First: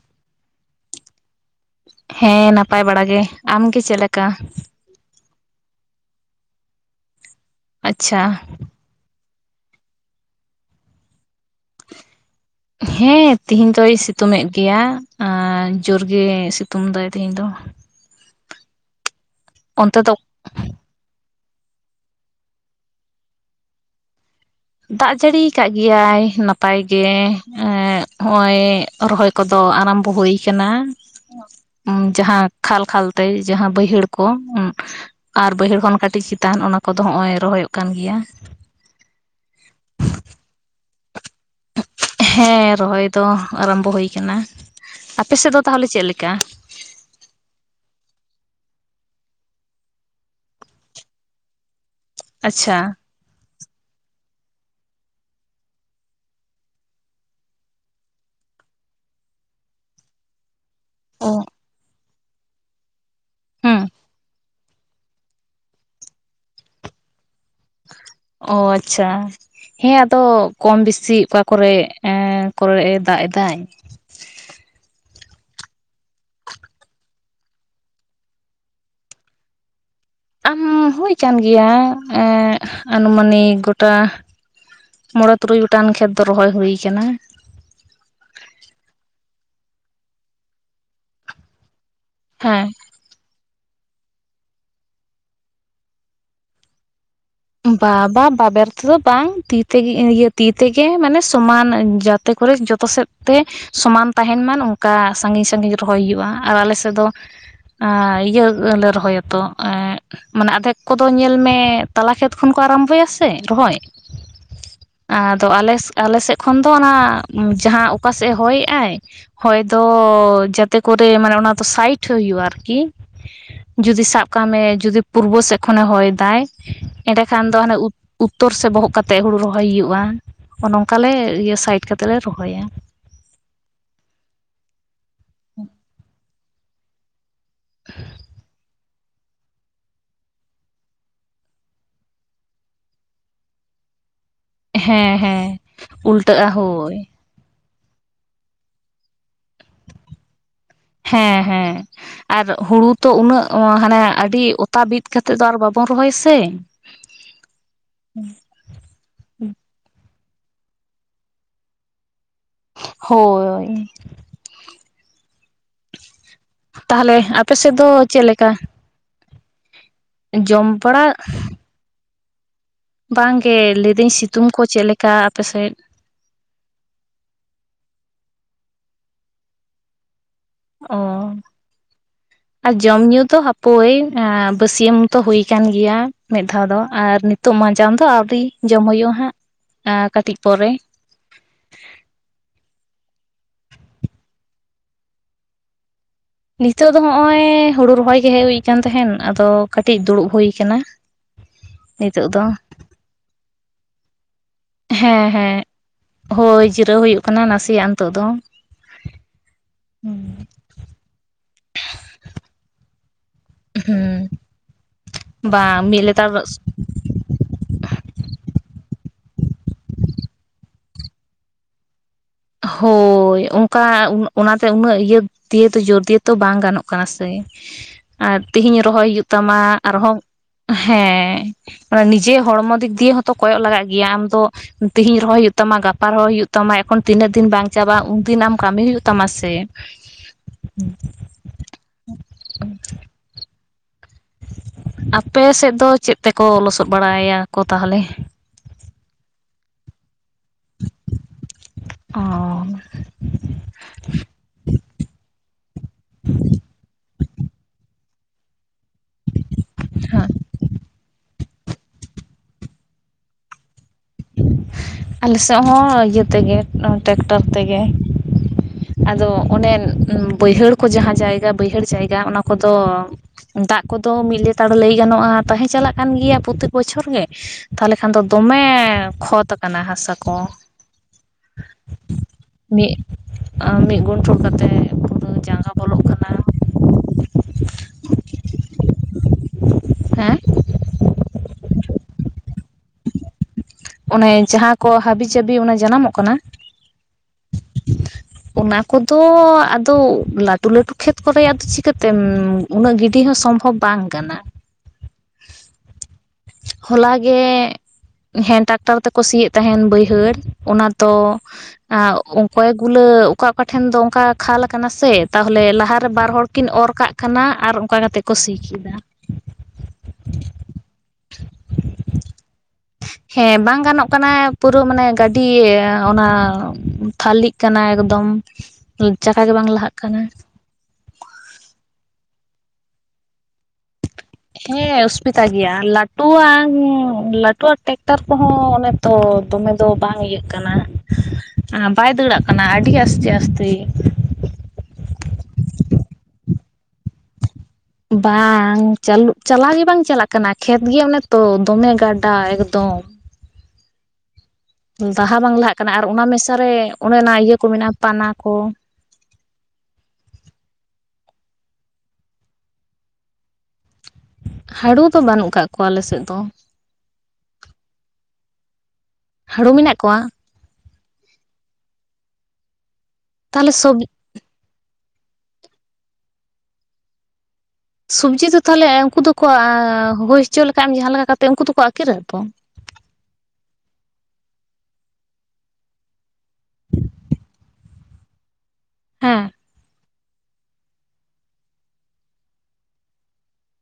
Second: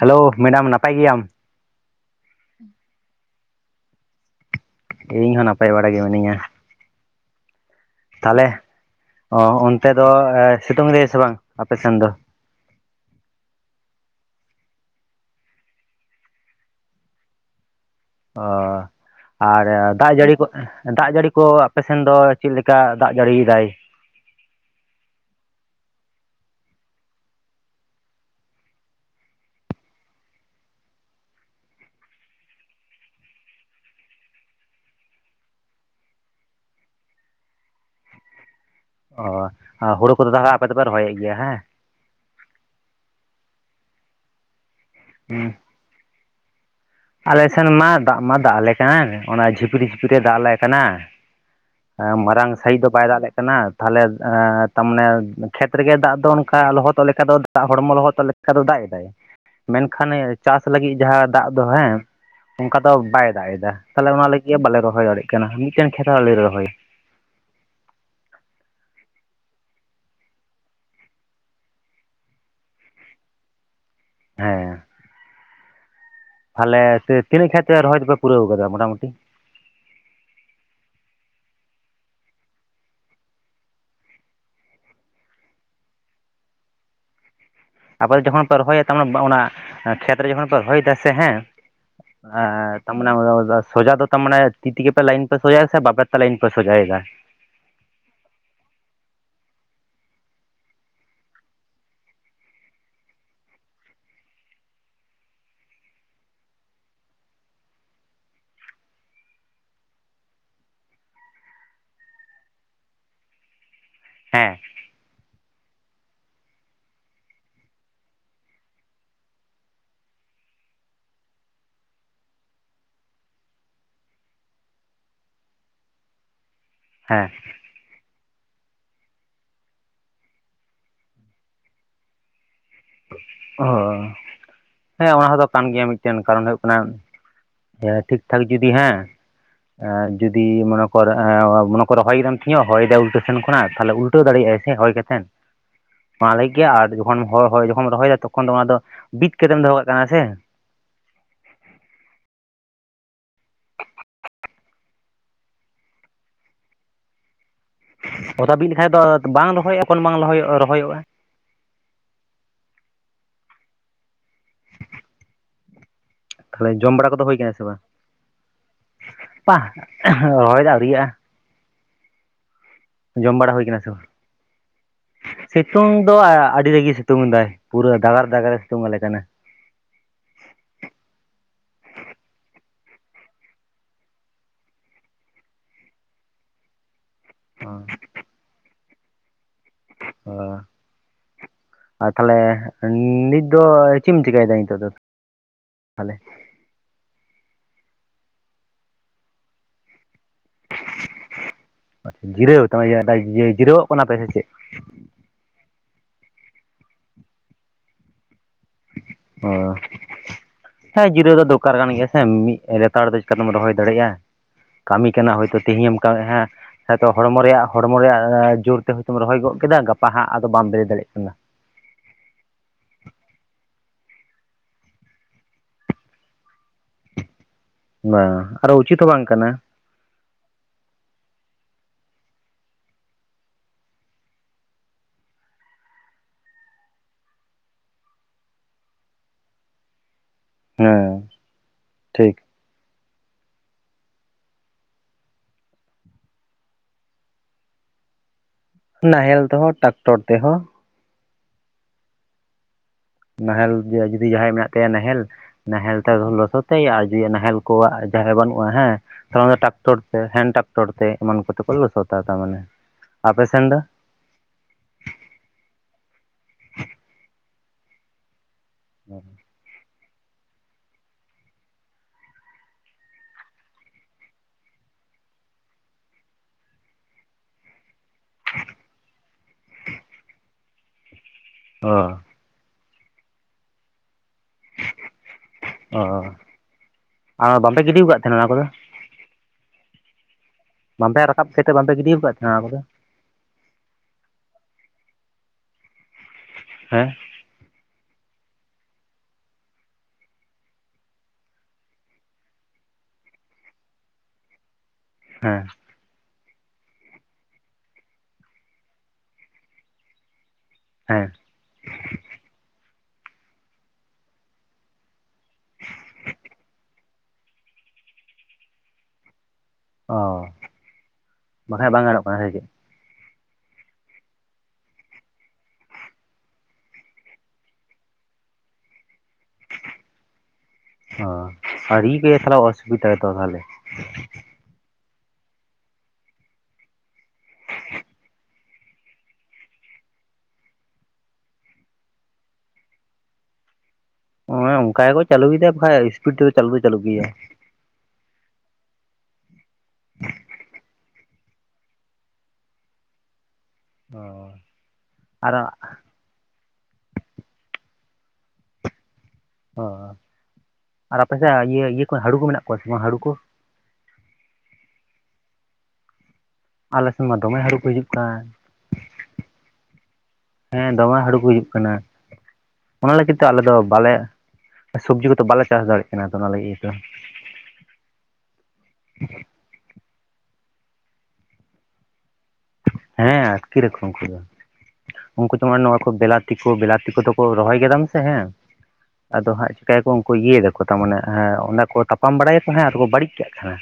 Hello madam ᱱᱟᱯᱟᱭ ᱜᱮᱭᱟᱢ ᱦᱮᱸ ᱱᱟᱯᱟᱭ ᱵᱟᱲᱟ ᱜᱮ ᱟᱢᱜᱮ ᱪᱮᱫ ᱞᱮᱠᱟ? ᱤᱧ ᱦᱚᱸ ᱱᱟᱯᱟᱭ ᱵᱟᱲᱟ ᱜᱮ ᱢᱤᱱᱟᱹᱧᱟ ᱟᱪᱪᱷᱟ ᱛᱟᱦᱚᱞᱮ ᱚ ᱚᱱᱛᱮ ᱫᱚ ᱥᱤᱛᱩᱝ ᱮᱫᱟᱭ ᱥᱮ ᱵᱟᱝ ᱟᱯᱮ ᱥᱮᱱ ᱫᱚ ᱦᱮᱸ ᱛᱮᱦᱮᱧ ᱫᱚᱭ ᱥᱤᱛᱩᱝ ᱮᱫ ᱜᱮᱭᱟ ᱟᱨ ᱡᱳᱨᱜᱮ ᱥᱤᱛᱩᱝ ᱫᱟᱭ ᱛᱤᱦᱮᱧ ᱫᱚ ᱚ ᱟᱨ ᱚᱱᱛᱮ ᱫᱟᱜ ᱫᱚ ᱡᱟᱹᱲᱤ ᱠᱚ ᱫᱟᱜ ᱡᱟᱹᱲᱤ ᱠᱚ ᱟᱯᱮᱥᱮᱱ ᱫᱚ ᱪᱮᱫ ᱞᱮᱠᱟ ᱫᱟᱜ ᱡᱟᱹᱲᱤᱭᱮᱫᱟᱭ ᱫᱟᱜ ᱡᱟᱹᱲᱤᱭᱟᱠᱟᱜ ᱜᱮᱭᱟᱭ ᱱᱟᱯᱟᱭ ᱜᱮ ᱮᱸᱜ ᱱᱚᱸᱜᱻᱚᱭ ᱨᱚᱦᱚᱭ ᱠᱚᱫᱚ ᱟᱨᱟᱢᱵᱷᱚ ᱦᱩᱭ ᱠᱟᱱᱟ ᱡᱟᱦᱟᱸ ᱠᱷᱟᱞ ᱠᱷᱟᱞᱛᱮ ᱡᱟᱦᱟᱸ ᱵᱟᱹᱭᱦᱟᱹᱲ ᱠᱚ ᱟᱨ ᱵᱟᱹᱭᱦᱟᱹᱲ ᱠᱷᱚᱱ ᱠᱟᱹᱴᱤᱡ ᱪᱮᱛᱟᱱ ᱚᱱᱟ ᱠᱚᱫᱚ ᱦᱚᱸᱜ ᱚᱭ ᱨᱚᱦᱚᱭᱚᱜ ᱠᱟᱱ ᱜᱮᱭᱟ ᱚ ᱦᱩᱲᱩ ᱠᱚᱫᱚ ᱫᱟᱜ ᱢᱮᱱᱟᱜ ᱟᱯᱮ ᱫᱚᱯᱮ ᱨᱚᱦᱚᱭᱮᱫ ᱜᱮᱭᱟ ᱦᱮᱸ ᱦᱮᱸ ᱨᱚᱦᱚᱭ ᱫᱚ ᱟᱨᱟᱢᱵᱚ ᱦᱩᱭ ᱟᱠᱟᱱᱟ ᱟᱯᱮᱥᱮᱫ ᱫᱚ ᱛᱟᱦᱚᱞᱮ ᱪᱮᱫ ᱞᱮᱠᱟ? ᱟᱞᱮ ᱥᱮᱱ ᱢᱟ ᱫᱟᱜ ᱢᱟ ᱫᱟᱜ ᱟᱞᱮ ᱠᱟᱱᱟ ᱚᱱᱟ ᱡᱷᱤᱯᱤᱨ ᱡᱷᱤᱯᱤᱨ ᱨᱮ ᱫᱟᱜ ᱟᱞᱮ ᱠᱟᱱᱟ ᱦᱮ ᱢᱟᱨᱟᱝ ᱥᱟᱦᱤᱡ ᱟᱪᱪᱷᱟ ᱫᱚ ᱵᱟᱭ ᱫᱟᱜ ᱮᱜ ᱠᱟᱱᱟ ᱛᱟᱦᱚᱞᱮ ᱛᱟᱨ ᱢᱟᱱᱮ ᱠᱷᱮᱛ ᱨᱮᱜᱮ ᱫᱟᱜ ᱫᱚ ᱚᱱᱠᱟ ᱞᱚᱦᱚᱫᱚᱜ ᱞᱮᱠᱟᱱ ᱫᱚ ᱫᱟᱜ ᱦᱚᱲᱢᱚ ᱞᱚᱦᱚᱫᱚᱜ ᱞᱮᱠᱟ ᱫᱚ ᱫᱟᱜ ᱮᱫᱟᱭ ᱢᱮᱱᱠᱷᱟᱱ ᱪᱟᱥ ᱞᱟᱹᱜᱤᱫ ᱚ ᱡᱟᱦᱟᱸ ᱫᱟᱜ ᱫᱚ ᱦᱮᱸ ᱚᱱᱠᱟ ᱫᱚ ᱵᱟᱭ ᱫᱟᱜ ᱮᱫᱟ ᱦᱩᱸ ᱛᱟᱦᱚᱞᱮ ᱚᱱᱟ ᱞᱟᱹᱜᱤᱫ ᱵᱟᱞᱮ ᱨᱚᱦᱚᱭ ᱫᱟᱲᱮᱭᱟᱜᱼᱟ ᱠᱟᱱᱟ ᱢᱤᱫᱴᱮᱱ ᱠᱷᱮᱛ ᱦᱚᱸ ᱟᱣᱨᱤ ᱞᱮ ᱨᱚᱦᱚᱭᱟ ᱚ ᱟᱪᱪᱷᱟ ᱦᱮᱸ ᱟᱫᱚ ᱠᱚᱢ ᱵᱤᱥᱤ ᱚᱠᱟ ᱠᱚᱨᱮ ᱮᱸ ᱠᱚᱨᱮ ᱫᱟᱜ ᱮᱫᱟᱭ ᱦᱮᱸ ᱛᱟᱦᱞᱮ ᱛᱤᱱᱟᱹᱜ ᱠᱷᱮᱛ ᱨᱮ ᱨᱚᱦᱚᱭ ᱫᱚᱯᱮ ᱯᱩᱨᱟᱹᱣ ᱠᱟᱫᱟ ᱢᱚᱴᱟᱢᱩᱴᱤ? ᱟᱢ ᱦᱩᱭ ᱠᱟᱱ ᱜᱮᱭᱟ ᱮᱸ ᱟᱱᱩᱢᱟᱹᱱᱤᱠ ᱜᱚᱴᱟ ᱢᱚᱬᱮ ᱛᱩᱨᱩᱭ ᱜᱚᱴᱟᱝ ᱠᱷᱮᱛ ᱫᱚ ᱨᱚᱦᱚᱭ ᱦᱳ ᱟᱠᱟᱱᱟ᱾ ᱟᱯᱮ ᱡᱚᱠᱷᱚᱱ ᱯᱮ ᱨᱚᱦᱚᱭᱮᱫ ᱠᱟᱱᱟ ᱚᱱᱟ ᱠᱷᱮᱛᱨᱮ ᱡᱚᱠᱷᱚᱱ ᱯᱮ ᱨᱚᱦᱚᱭ ᱫᱟ ᱥᱮ ᱦᱮᱸ ᱦᱮᱸ ᱟᱨ [inaudible] ᱥᱚᱡᱟ ᱫᱚ ᱛᱟᱢᱟᱱᱮ ᱛᱤᱛᱤ ᱜᱮ ᱯᱮ ᱞᱟᱭᱤᱱ ᱯᱮ ᱥᱚᱡᱟᱭ ᱥᱮ ᱵᱟᱵᱮᱨ ᱛᱮ ᱞᱟᱭᱤᱱ ᱯᱮ ᱥᱚᱡᱟᱭᱮᱫᱟ ᱵᱟᱝ ᱵᱟᱝ ᱵᱟᱵᱮᱨ ᱛᱮᱫᱚ ᱵᱟᱝ ᱛᱤ ᱛᱮᱜᱮ ᱤᱭᱟᱹ ᱛᱤ ᱛᱮᱜᱮ ᱢᱟᱱᱮ ᱥᱚᱢᱟᱱ ᱡᱟᱼᱼ ᱟᱛᱮ ᱠᱚᱨᱮ ᱡᱚᱛᱚ ᱥᱮᱫ ᱛᱮ ᱥᱚᱢᱟᱱ ᱛᱟᱦᱮᱱ ᱢᱟ ᱚᱱᱠᱟ ᱥᱟᱺᱜᱤᱧ ᱥᱟᱺᱜᱤᱧ ᱨᱚᱦᱚᱭ ᱦᱩᱭᱩᱜᱼᱟ ᱟᱨ ᱟᱞᱮ ᱥᱮᱫ ᱫᱚ ᱟ ᱤᱭᱟᱹ ᱞᱮ ᱨᱚᱦᱚᱭᱟᱛᱚ ᱢᱟᱱᱮ ᱟᱫᱷᱮᱠ ᱠᱚᱫᱚ ᱧᱮᱞ ᱢᱮ ᱛᱟᱞᱟ ᱠᱷᱮᱛ ᱠᱷᱚᱱ ᱠᱚ ᱟᱨᱚᱢᱵᱷᱚᱭᱟ ᱥᱮ ᱨᱚᱦᱚᱭ᱾ ᱦᱮᱸ ᱟᱫᱚ ᱟᱞᱮ ᱟᱞᱮ ᱥᱮᱫ ᱠᱷᱚᱱ ᱫᱚ ᱚᱱᱟ ᱡᱟᱦᱟᱸ ᱚᱠᱟᱥᱮᱫᱼ ᱮ ᱦᱚᱭᱮᱜᱼᱟᱭ ᱦᱚᱭ ᱫᱚ ᱡᱟᱛᱮ ᱠᱚᱨᱮ ᱢᱟᱱᱮ ᱚᱱᱟ ᱫᱚ ᱥᱟᱭᱤᱴ ᱦᱚᱸ ᱦᱩᱭᱩᱜᱼᱟ ᱟᱨᱠᱤ ᱡᱩᱫᱤ ᱥᱟᱵ ᱠᱟᱜ ᱢᱮ ᱡᱩᱫᱤ ᱯᱩᱨᱵᱚ ᱥᱮᱫ ᱠᱷᱚᱱᱮ ᱦᱚᱭ ᱫᱟᱭ ᱦᱮᱸ ᱮᱸᱰᱮᱠᱷᱟᱱ ᱫᱚ ᱦᱟᱱᱮ ᱩᱫᱼᱼ ᱩᱛᱛᱚᱨ ᱥᱮᱫ ᱵᱚᱦᱚᱜ ᱠᱟᱛᱮᱫ ᱦᱩᱲᱩ ᱨᱚᱦᱚᱭ ᱦᱩᱭᱩᱜᱼᱟ, ᱚᱱᱻᱚᱱᱠᱟ ᱞᱮ ᱥᱟᱭᱤᱰ ᱠᱟᱛᱮᱜ ᱞᱮ ᱨᱚᱦᱚᱭᱟ᱾ ᱚ ᱦᱮᱸ ᱚᱱᱟᱫᱚ ᱠᱟᱱ ᱜᱮᱭᱟ ᱢᱤᱫᱴᱮᱱ ᱠᱟᱨᱚᱱ ᱚᱱᱟ ᱴᱷᱤᱠ ᱴᱷᱟᱠ ᱡᱩᱫᱤ ᱦᱮᱸ ᱮᱸ ᱡᱩᱫᱤ ᱢᱚᱱᱮ ᱠᱚᱨ ᱮᱸ ᱢᱚᱱᱮ ᱠᱚᱨᱚ ᱨᱚᱦᱚᱭᱮᱫᱟᱢ ᱛᱤᱧᱟᱹ ᱦᱚᱭᱮᱫᱟᱭ ᱩᱞᱴᱟᱹ ᱥᱮᱱ ᱠᱷᱚᱱᱟᱜ ᱛᱟᱦᱚᱞᱮ ᱩᱞᱴᱟᱹᱣ ᱫᱟᱲᱮᱭᱟᱜ-ᱟᱭ᱾ [inaudible] ᱦᱮᱸ ᱠᱟᱛᱮᱱ ᱦᱮᱸ ᱢᱟ ᱞᱟᱹᱭ ᱩᱞᱴᱟᱹᱜᱼᱟ ᱜᱮᱭᱟ ᱟᱨ ᱦᱳᱭ ᱡᱚᱠᱷᱚᱱ ᱦᱳ ᱦᱳᱭ ᱡᱚᱠᱷᱚᱱ ᱨᱚᱦᱚᱭᱫᱟ ᱛᱚᱠᱷᱚᱱ ᱫᱚ ᱚᱱᱟ ᱫᱚ ᱵᱤᱫ ᱠᱟᱛᱮᱢ ᱫᱚᱦᱚ ᱠᱟᱜ ᱠᱟᱱᱟ ᱥᱮ᱾ ᱦᱮᱸ ᱦᱮᱸ ᱟᱨ ᱦᱩᱲᱩ ᱛᱚ ᱩᱱᱟᱹᱜ ᱢᱟᱱᱮ ᱟᱹᱰᱤ ᱚᱛᱟ ᱵᱤᱫ ᱠᱟᱛᱮᱜ ᱫᱚ ᱟᱨ ᱵᱟᱵᱚᱱ ᱨᱚᱦᱚᱭ ᱥᱮ [inaudible] [inaudible] ᱵᱤᱫ ᱞᱮᱠᱟᱱ ᱫᱚ ᱵᱟᱝ ᱨᱚᱦᱚᱭᱚᱜᱼᱟ ᱮᱠᱷᱚᱱ ᱵᱟᱝ ᱨᱚᱦᱚᱭᱚᱜᱼᱟ ᱦᱳᱭ ᱡᱚᱢ ᱵᱟᱲᱟ ᱛᱟᱦᱚᱞᱮ ᱠᱚᱫᱚ ᱦᱩᱭ ᱟᱯᱮ ᱥᱮᱫ ᱫᱚ ᱪᱮᱫ ᱞᱮᱠᱟ? ᱯᱟ [inaudible] ᱡᱚᱢᱵᱟᱲᱟ ᱡᱚᱢ ᱵᱟᱲᱟ ᱦᱩᱭ ᱟᱠᱟᱱᱟ ᱥᱮ ᱵᱟᱝ? ᱞᱟᱹᱭᱫᱟᱹᱧ ᱥᱤᱛᱩᱝ ᱠᱚ ᱪᱮᱫ ᱞᱮᱠᱟ ᱟᱯᱮᱥᱮᱫ ᱥᱤᱛᱩᱝ ᱫᱚ ᱟᱹᱰᱤ ᱨᱟᱹᱜᱤ ᱥᱤᱛᱩᱝ ᱫᱟᱭ ᱯᱩᱨᱟᱹ ᱫᱟᱜᱟᱨ ᱫᱟᱜᱟᱨᱮ ᱥᱤᱛᱩᱝ ᱟᱞᱮ ᱠᱟᱱᱟ᱾ ᱚ [inaudible] ᱟᱨ ᱡᱚᱢ ᱧᱩ ᱫᱚ ᱦᱟᱯᱳᱭ ᱵᱟᱹᱥᱭᱟᱹᱢ ᱛᱚ ᱦᱳᱭ ᱟᱠᱟᱱ ᱜᱮᱭᱟ ᱢᱤᱫ ᱫᱷᱟᱣ ᱫᱚ ᱟᱨ ᱛᱚ ᱢᱟᱡᱟᱢ ᱫᱚ ᱟᱹᱣᱨᱤ ᱡᱚᱢ ᱦᱩᱭᱩᱜᱼᱟ ᱦᱟᱸᱜ ᱠᱟᱹᱴᱤᱡ ᱚ ᱯᱚᱨᱮ ᱟᱨ ᱛᱟᱦᱚᱞᱮ ᱱᱤᱛ ᱫᱚ ᱪᱮᱫ ᱮᱢ ᱪᱤᱠᱟᱹᱭᱮᱫᱟ ᱱᱤᱛᱚᱜ ᱫᱚ ᱛᱟᱦᱞᱮ? ᱱᱤᱛᱚᱜ ᱫᱚ ᱱᱚᱸᱜᱻᱚᱸᱭ ᱦᱩᱲᱩ ᱨᱚᱦᱚᱭ ᱜᱮ ᱦᱮᱡ ᱦᱩᱭ ᱟᱠᱟᱱ ᱛᱟᱦᱮᱸᱱ ᱟᱫᱚ ᱠᱟᱹᱴᱤᱡ ᱫᱩᱲᱩᱵ ᱦᱩᱭ ᱟᱠᱟᱱᱟ᱾ [unintelligible] ᱡᱤᱨᱟᱹᱣ [unintelligible] ᱡᱤᱨᱟᱹᱣᱚᱜ ᱠᱟᱱᱟᱯᱮ ᱥᱮ ᱪᱮᱫ? ᱦᱮᱸ ᱦᱮᱸ ᱦᱳᱭ ᱡᱤᱨᱟᱹᱣ ᱦᱩᱭᱩᱜ ᱠᱟᱱᱟ, ᱱᱟᱥᱮᱭᱟᱜ ᱱᱤᱛᱚᱜ ᱫᱚ᱾ ᱚ ᱦᱮᱸ ᱡᱤᱨᱟᱹᱣ ᱫᱚ ᱫᱚᱨᱠᱟᱨ ᱠᱟᱱ ᱜᱮᱭᱟ ᱥᱮ ᱢᱤᱫ ᱞᱮᱛᱟᱲ ᱫᱚ ᱪᱮᱠᱟᱛᱮᱢ ᱨᱚᱦᱚᱭ ᱫᱟᱲᱮᱭᱟᱜᱼᱟ᱾ ᱦᱩᱸ ᱠᱟᱢᱤ ᱠᱟᱱᱟ ᱦᱚᱭᱛᱚ ᱵᱟᱝ ᱛᱮᱦᱮᱧᱮᱢ ᱢᱤᱫ ᱠᱟᱹᱢᱤ ᱞᱮᱛᱟᱲ ᱦᱮᱸ ᱦᱚᱭᱛᱚ ᱦᱚᱲᱢᱚ ᱨᱮᱭᱟᱜ ᱦᱚᱲᱢᱚ ᱨᱮᱭᱟᱜ ᱡᱳᱨᱛᱮ ᱦᱳᱭᱛᱚᱢ ᱨᱚᱦᱚᱭ ᱜᱚᱫ ᱠᱮᱫᱟ ᱜᱟᱯᱟ ᱦᱟᱸᱜ ᱟᱫᱚ ᱵᱟᱢ ᱵᱮᱨᱮᱫ ᱫᱟᱲᱮᱜ ᱠᱟᱱᱟ᱾ ᱦᱳᱭ ᱚᱱᱠᱟ ᱚᱱᱟᱛᱮ ᱩᱱᱟᱹᱜ ᱤᱭᱟᱹ ᱫᱤᱭᱮᱛᱮ ᱡᱳᱨ ᱫᱤᱭᱮ ᱛᱚ ᱵᱟᱝ ᱜᱟᱱᱚᱜ ᱠᱟᱱᱟ ᱥᱮ ᱟᱨ ᱵᱟᱝ ᱛᱤᱦᱤᱧ ᱩᱪᱤᱛ ᱨᱚᱦᱚᱭ ᱦᱚᱸ ᱵᱟᱝ ᱦᱩᱭᱩᱜ ᱠᱟᱱᱟ ᱛᱟᱢᱟ ᱟᱨᱦᱚᱸ ᱦᱮᱸ᱾ ᱱᱤᱡᱮ ᱦᱚᱲᱢᱚ ᱫᱤᱠ ᱫᱤᱭᱮ ᱦᱚᱸᱛᱚ ᱠᱚᱭᱚᱜ ᱞᱟᱜᱟᱜ ᱜᱮᱭᱟ ᱟᱢ ᱫᱚ ᱛᱤᱦᱤᱧ ᱨᱚᱦᱚᱭ ᱦᱩᱭᱩᱜ ᱛᱟᱢᱟ ᱜᱟᱯᱟ ᱨᱚᱦᱚᱭ ᱦᱩᱭᱩᱜ ᱛᱟᱢᱟ ᱮᱠᱷᱚᱱ ᱛᱤᱱᱟᱹᱜ ᱫᱤᱱ ᱵᱟᱝ ᱪᱟᱵᱟᱜᱼᱟ ᱩᱱᱫᱤᱱ ᱟᱢ ᱠᱟᱹᱢᱤ ᱦᱩᱭᱩᱜ ᱛᱟᱢᱟ ᱥᱮ᱾ ᱦᱮᱸ ᱴᱷᱤᱠ᱾ [unintelligible] ᱟᱯᱮ ᱥᱮᱫ ᱫᱚ ᱪᱮᱫ ᱛᱮᱠᱚ ᱞᱚᱥᱚᱫ ᱵᱟᱲᱟᱭᱟ ᱠᱚ ᱛᱟᱦᱚᱞᱮ? ᱱᱟᱦᱮᱞ ᱛᱮᱦᱚᱸ ᱴᱟᱠᱴᱚᱨ ᱛᱮᱦᱚᱸ᱾ ᱚ ᱱᱟᱦᱮᱞ ᱡᱩᱫᱤ ᱡᱟᱦᱟᱸᱭ ᱢᱮᱱᱟᱜ ᱛᱟᱭᱟ ᱱᱟᱦᱮᱞ ᱱᱟᱦᱮᱞ ᱛᱮ ᱞᱚᱥᱚᱫ ᱛᱮ ᱟᱨ ᱡᱚᱭ ᱱᱟᱦᱮᱞ ᱠᱚᱣᱟᱜ ᱡᱟᱦᱟ ᱵᱟᱹᱱᱩᱜᱼᱟ ᱦᱮᱸ ᱴᱟᱠᱴᱚᱨ ᱛᱮ ᱮᱠᱷᱮᱱ ᱴᱟᱠᱴᱚᱨ ᱛᱮ ᱮᱢᱟᱱ ᱠᱚᱛᱮ ᱠᱚ ᱞᱚᱥᱚᱫ ᱛ ᱾ᱢᱟᱱᱮ ᱟᱯᱮ ᱥᱮᱱ ᱫᱚ? ᱟᱞᱮ ᱥᱮᱫ ᱦᱚᱸ ᱤᱭᱟᱹ ᱛᱮᱜᱮ ᱴᱮᱠᱴᱚᱨ ᱛᱮᱜᱮ᱾ ᱟᱫᱚ ᱚᱱᱮ ᱵᱟᱹᱭᱦᱟᱹᱲ ᱠᱚ ᱡᱟᱦᱟᱸ ᱡᱟᱭᱜᱟ ᱵᱟᱹᱭᱦᱟᱹᱲ ᱡᱟᱭᱜᱟ ᱚᱱᱟ ᱠᱚᱫᱚ ᱫᱟᱜ ᱠᱚᱫᱚ ᱢᱤᱫ ᱞᱮᱛᱟᱲ ᱞᱟᱹᱭ ᱜᱟᱱᱚᱜᱼᱟ ᱛᱟᱦᱮᱸ ᱪᱟᱞᱟᱜ ᱠᱟᱱ ᱜᱮᱭᱟ ᱯᱚᱨᱛᱮᱠ ᱵᱚᱪᱷᱚᱨ ᱜᱮ? ᱛᱟᱦᱚᱞᱮ ᱠᱷᱟᱱ ᱫᱚ ᱫᱚᱢᱮ ᱠᱷᱚᱛ ᱠᱟᱱᱟ ᱦᱟᱥᱟ ᱠᱚ? [unintelligible] ᱢᱤᱫ ᱢᱤᱫ ᱜᱩᱱ ᱚ [unintelligible] ᱟᱨ ᱵᱟᱯᱮ ᱜᱤᱰᱤ ᱟᱠᱟᱫ ᱛᱟᱦᱮᱱᱟ ᱚᱱᱟ ᱠᱚᱫᱚ? ᱦᱮᱸ ᱵᱟᱯᱮ ᱨᱟᱠᱟᱵ ᱠᱟᱛᱮᱫ ᱵᱟᱝ ᱯᱮ ᱜᱤᱰᱤ ᱟᱠᱟᱫ ᱛᱟᱦᱮᱱᱟ ᱚᱱᱟ ᱠᱚᱫᱚ? ᱚᱱᱮ ᱡᱟᱦᱟᱸ ᱠᱚ ᱦᱟᱹᱵᱤ ᱡᱟᱹᱵᱤ ᱚᱱᱮ ᱡᱟᱱᱟᱢᱚᱜ ᱠᱟᱱᱟ ᱦᱮᱸ ᱚᱱᱟ ᱠᱚᱫᱚ ᱟᱫᱚ ᱞᱟᱹᱴᱩ ᱞᱟᱹᱴᱩ ᱠᱷᱮᱛ ᱠᱚᱨᱮᱭᱟᱜ ᱫᱚ ᱪᱤᱠᱟᱹᱛᱮᱢ ᱩᱱᱟᱹᱜ ᱜᱤᱰᱤ ᱦᱚᱸ ᱥᱚᱢᱵᱷᱚᱵᱽ ᱵᱟᱝ ᱠᱟᱱᱟ᱾ ᱦᱮᱸ ᱦᱚᱞᱟ ᱜᱮ ᱦᱮᱸ ᱴᱨᱟᱠᱴᱟᱨ ᱛᱮᱠᱚ ᱥᱤᱭᱮᱫ ᱛᱟᱦᱮᱸᱱᱟ ᱵᱟᱹᱭᱦᱟᱹᱲ᱾ ᱚᱱᱟ ᱛᱚ ᱦᱮᱸ ᱚᱠᱚᱭ ᱜᱩᱞᱟᱹ ᱚᱠᱟ ᱚᱠᱟ ᱴᱷᱮᱱ ᱫᱚ ᱚᱱᱠᱟ ᱠᱷᱟᱞ ᱟᱠᱟᱱᱟ ᱥᱮ ᱛᱟᱦᱚᱞᱮ ᱞᱟᱦᱟ ᱨᱮ ᱵᱟᱨ ᱦᱚᱲ ᱠᱤᱱ ᱚᱨ ᱠᱟᱜ ᱠᱷᱟᱱᱟᱜ ᱟᱨ ᱚᱱᱠᱟ ᱠᱟᱛᱮᱫ ᱠᱚ ᱥᱤ ᱠᱮᱫᱟ᱾ ᱚᱻ [unintelligible] ᱵᱟᱠᱷᱟᱡ ᱵᱟᱝ ᱜᱟᱱᱚᱜ ᱠᱟᱱᱟ ᱥᱮ ᱪᱮ ᱦᱮᱸ ᱵᱟᱝ ᱜᱟᱱᱚᱜ ᱠᱟᱱᱟ ᱯᱩᱨᱟᱹ ᱢᱟᱱᱮ ᱜᱟᱹᱰᱤ ᱚᱱᱟ ᱛᱷᱟᱹᱞᱤᱜ ᱠᱟᱱᱟ ᱮᱠᱫᱚᱢ᱾ ᱪᱟᱠᱟ ᱜᱮ ᱵᱟᱝ ᱞᱟᱦᱟᱜ ᱠᱟᱱᱟ᱾ [unintelligible] ᱚ ᱟᱰᱤ ᱜᱮ ᱛᱟᱦᱚᱞᱮ ᱚᱥᱩᱵᱤᱫᱟ ᱛᱚ ᱛᱟᱦᱚᱞᱮ ᱦᱮᱸ ᱚᱥᱩᱵᱤᱛᱟ ᱜᱮᱭᱟ ᱞᱟᱹᱴᱩᱣᱟ ᱞᱟᱹᱴᱩᱣᱟᱜ ᱴᱮᱠᱴᱟᱨ ᱠᱚᱦᱚᱸ ᱚᱱᱮ ᱛᱚ ᱫᱚᱢᱮ ᱫᱚ ᱵᱟᱝ ᱤᱭᱟᱹᱜ ᱠᱟᱱᱟ ᱵᱟᱭ ᱫᱟᱹᱲᱟᱜ ᱠᱟᱱᱟ ᱟᱹᱰᱤ ᱟᱥᱛᱮ ᱟᱥᱛᱮ ᱱᱚᱜᱚᱭ ᱚᱱᱠᱟ ᱜᱮᱠᱚ ᱪᱟᱹᱞᱩ ᱜᱮᱭᱟ ᱵᱟᱠᱟᱱ ᱤᱥᱯᱤᱰ ᱛᱮ ᱪᱟᱞᱩ ᱫᱚ ᱪᱟᱹᱞᱩ ᱜᱮᱭᱟ᱾ ᱵᱟᱝ ᱪᱟᱹᱩ ᱪᱟᱞᱟᱣ ᱜᱮ ᱵᱟᱝ ᱪᱟᱞᱟᱜ ᱠᱟᱱᱟ ᱠᱷᱮᱛ ᱜᱮ ᱚᱱᱮ ᱛᱚ ᱫᱚᱢᱮ ᱜᱟᱰᱟ ᱮᱠᱫᱚᱢ ᱚᱻ ᱞᱟᱦᱟ ᱵᱟᱝ ᱞᱟᱦᱟᱜ ᱠᱟᱱᱟ ᱟᱨ ᱚᱱᱟ ᱢᱮᱥᱟᱨᱮ ᱚᱱᱮ ᱚᱱᱟ ᱤᱭᱟᱹ ᱠᱚ ᱢᱮᱱᱟᱜᱼᱟ ᱯᱟᱱᱟ ᱠᱚ ᱚ ᱟᱨ ᱟᱯᱮ ᱥᱮᱫ ᱤᱭᱟᱹ ᱤᱭᱟᱹ ᱠᱚ ᱦᱟᱹᱲᱩ ᱠᱚ ᱢᱮᱱᱟᱜ ᱠᱚᱣᱟ ᱥᱮ ᱵᱟᱝ ᱦᱟᱹᱲᱩ ᱠᱚ ᱦᱟᱹᱲᱩ ᱫᱚ ᱵᱟᱹᱱᱩᱜ ᱠᱟᱜ ᱠᱚᱣᱟ ᱟᱞ ᱥᱮᱫ ᱫᱚ᱾ ᱟᱞᱮ ᱥᱮᱱ ᱢᱟ ᱫᱚᱢᱮ ᱦᱟᱹᱬᱩ ᱠᱚ ᱦᱤᱡᱩᱜ ᱠᱟᱱ᱾ ᱦᱟᱬᱩ ᱢᱮᱱᱟᱜ ᱠᱚᱣᱟ ᱦᱮᱸ ᱫᱚᱢᱮ ᱦᱩᱲᱩ ᱠᱚ ᱦᱤᱡᱩᱜ ᱠᱟᱱᱟ ᱚᱱᱟ ᱞᱟᱹᱜᱤᱫ ᱛᱮ ᱟᱞᱮ ᱛᱟᱦᱚᱞᱮ ᱫᱚ ᱥᱚᱵ ᱵᱟᱞᱮ ᱥᱚᱵᱽᱡᱤ ᱠᱚᱫᱚ ᱵᱟᱞᱮ ᱪᱟᱥ ᱫᱟᱲᱮᱭᱟᱜ ᱠᱟᱱᱟ ᱚᱱᱟ ᱞᱟᱹᱜᱤᱫ ᱛᱚ᱾ ᱥᱚᱵᱽᱡᱤ ᱫᱚ ᱛᱟᱦᱚᱞᱮ ᱩᱱᱠᱩ ᱫᱚᱠᱚ ᱦᱩᱭ ᱦᱚᱪᱚ ᱞᱮᱠᱷᱟᱱ ᱡᱟᱦᱟᱸ ᱞᱮᱠᱟ ᱠᱟᱛᱮᱫ ᱩᱱᱠᱩ ᱫᱚᱠᱚ ᱟᱹᱠᱤᱨᱟ ᱫᱚ? ᱦᱮᱸ ᱟᱹᱛᱠᱤᱨ [unintelligible] ᱩᱱᱠᱩ ᱡᱮᱢᱚᱱ ᱱᱚᱣᱟ ᱠᱚ ᱵᱮᱞᱟᱛᱤ ᱠᱚ ᱵᱮᱞᱟᱛᱤ ᱠᱚᱫᱚ ᱠᱚ ᱨᱚᱦᱚᱭ ᱠᱮᱫᱟᱢ ᱥᱮ ᱦᱮᱸ? ᱦᱮᱸ ᱟᱫᱚ ᱦᱟᱸᱜ ᱪᱤᱠᱟᱭᱟᱠᱚ ᱩᱱᱠᱩ ᱢᱟᱱᱮ ᱩᱱᱠᱩ ᱤᱭᱟᱹᱭ ᱫᱟᱠᱚ ᱛᱟᱨ ᱢᱟᱱᱮ ᱦᱮᱸ ᱚᱱᱟ ᱠᱚ ᱛᱟᱯᱟᱢ ᱵᱟᱲᱟᱭᱟᱠᱚ ᱦᱚ ᱠᱚ ᱵᱟᱹᱲᱤᱡ ᱠᱟᱜ ᱠᱟᱱᱟ᱾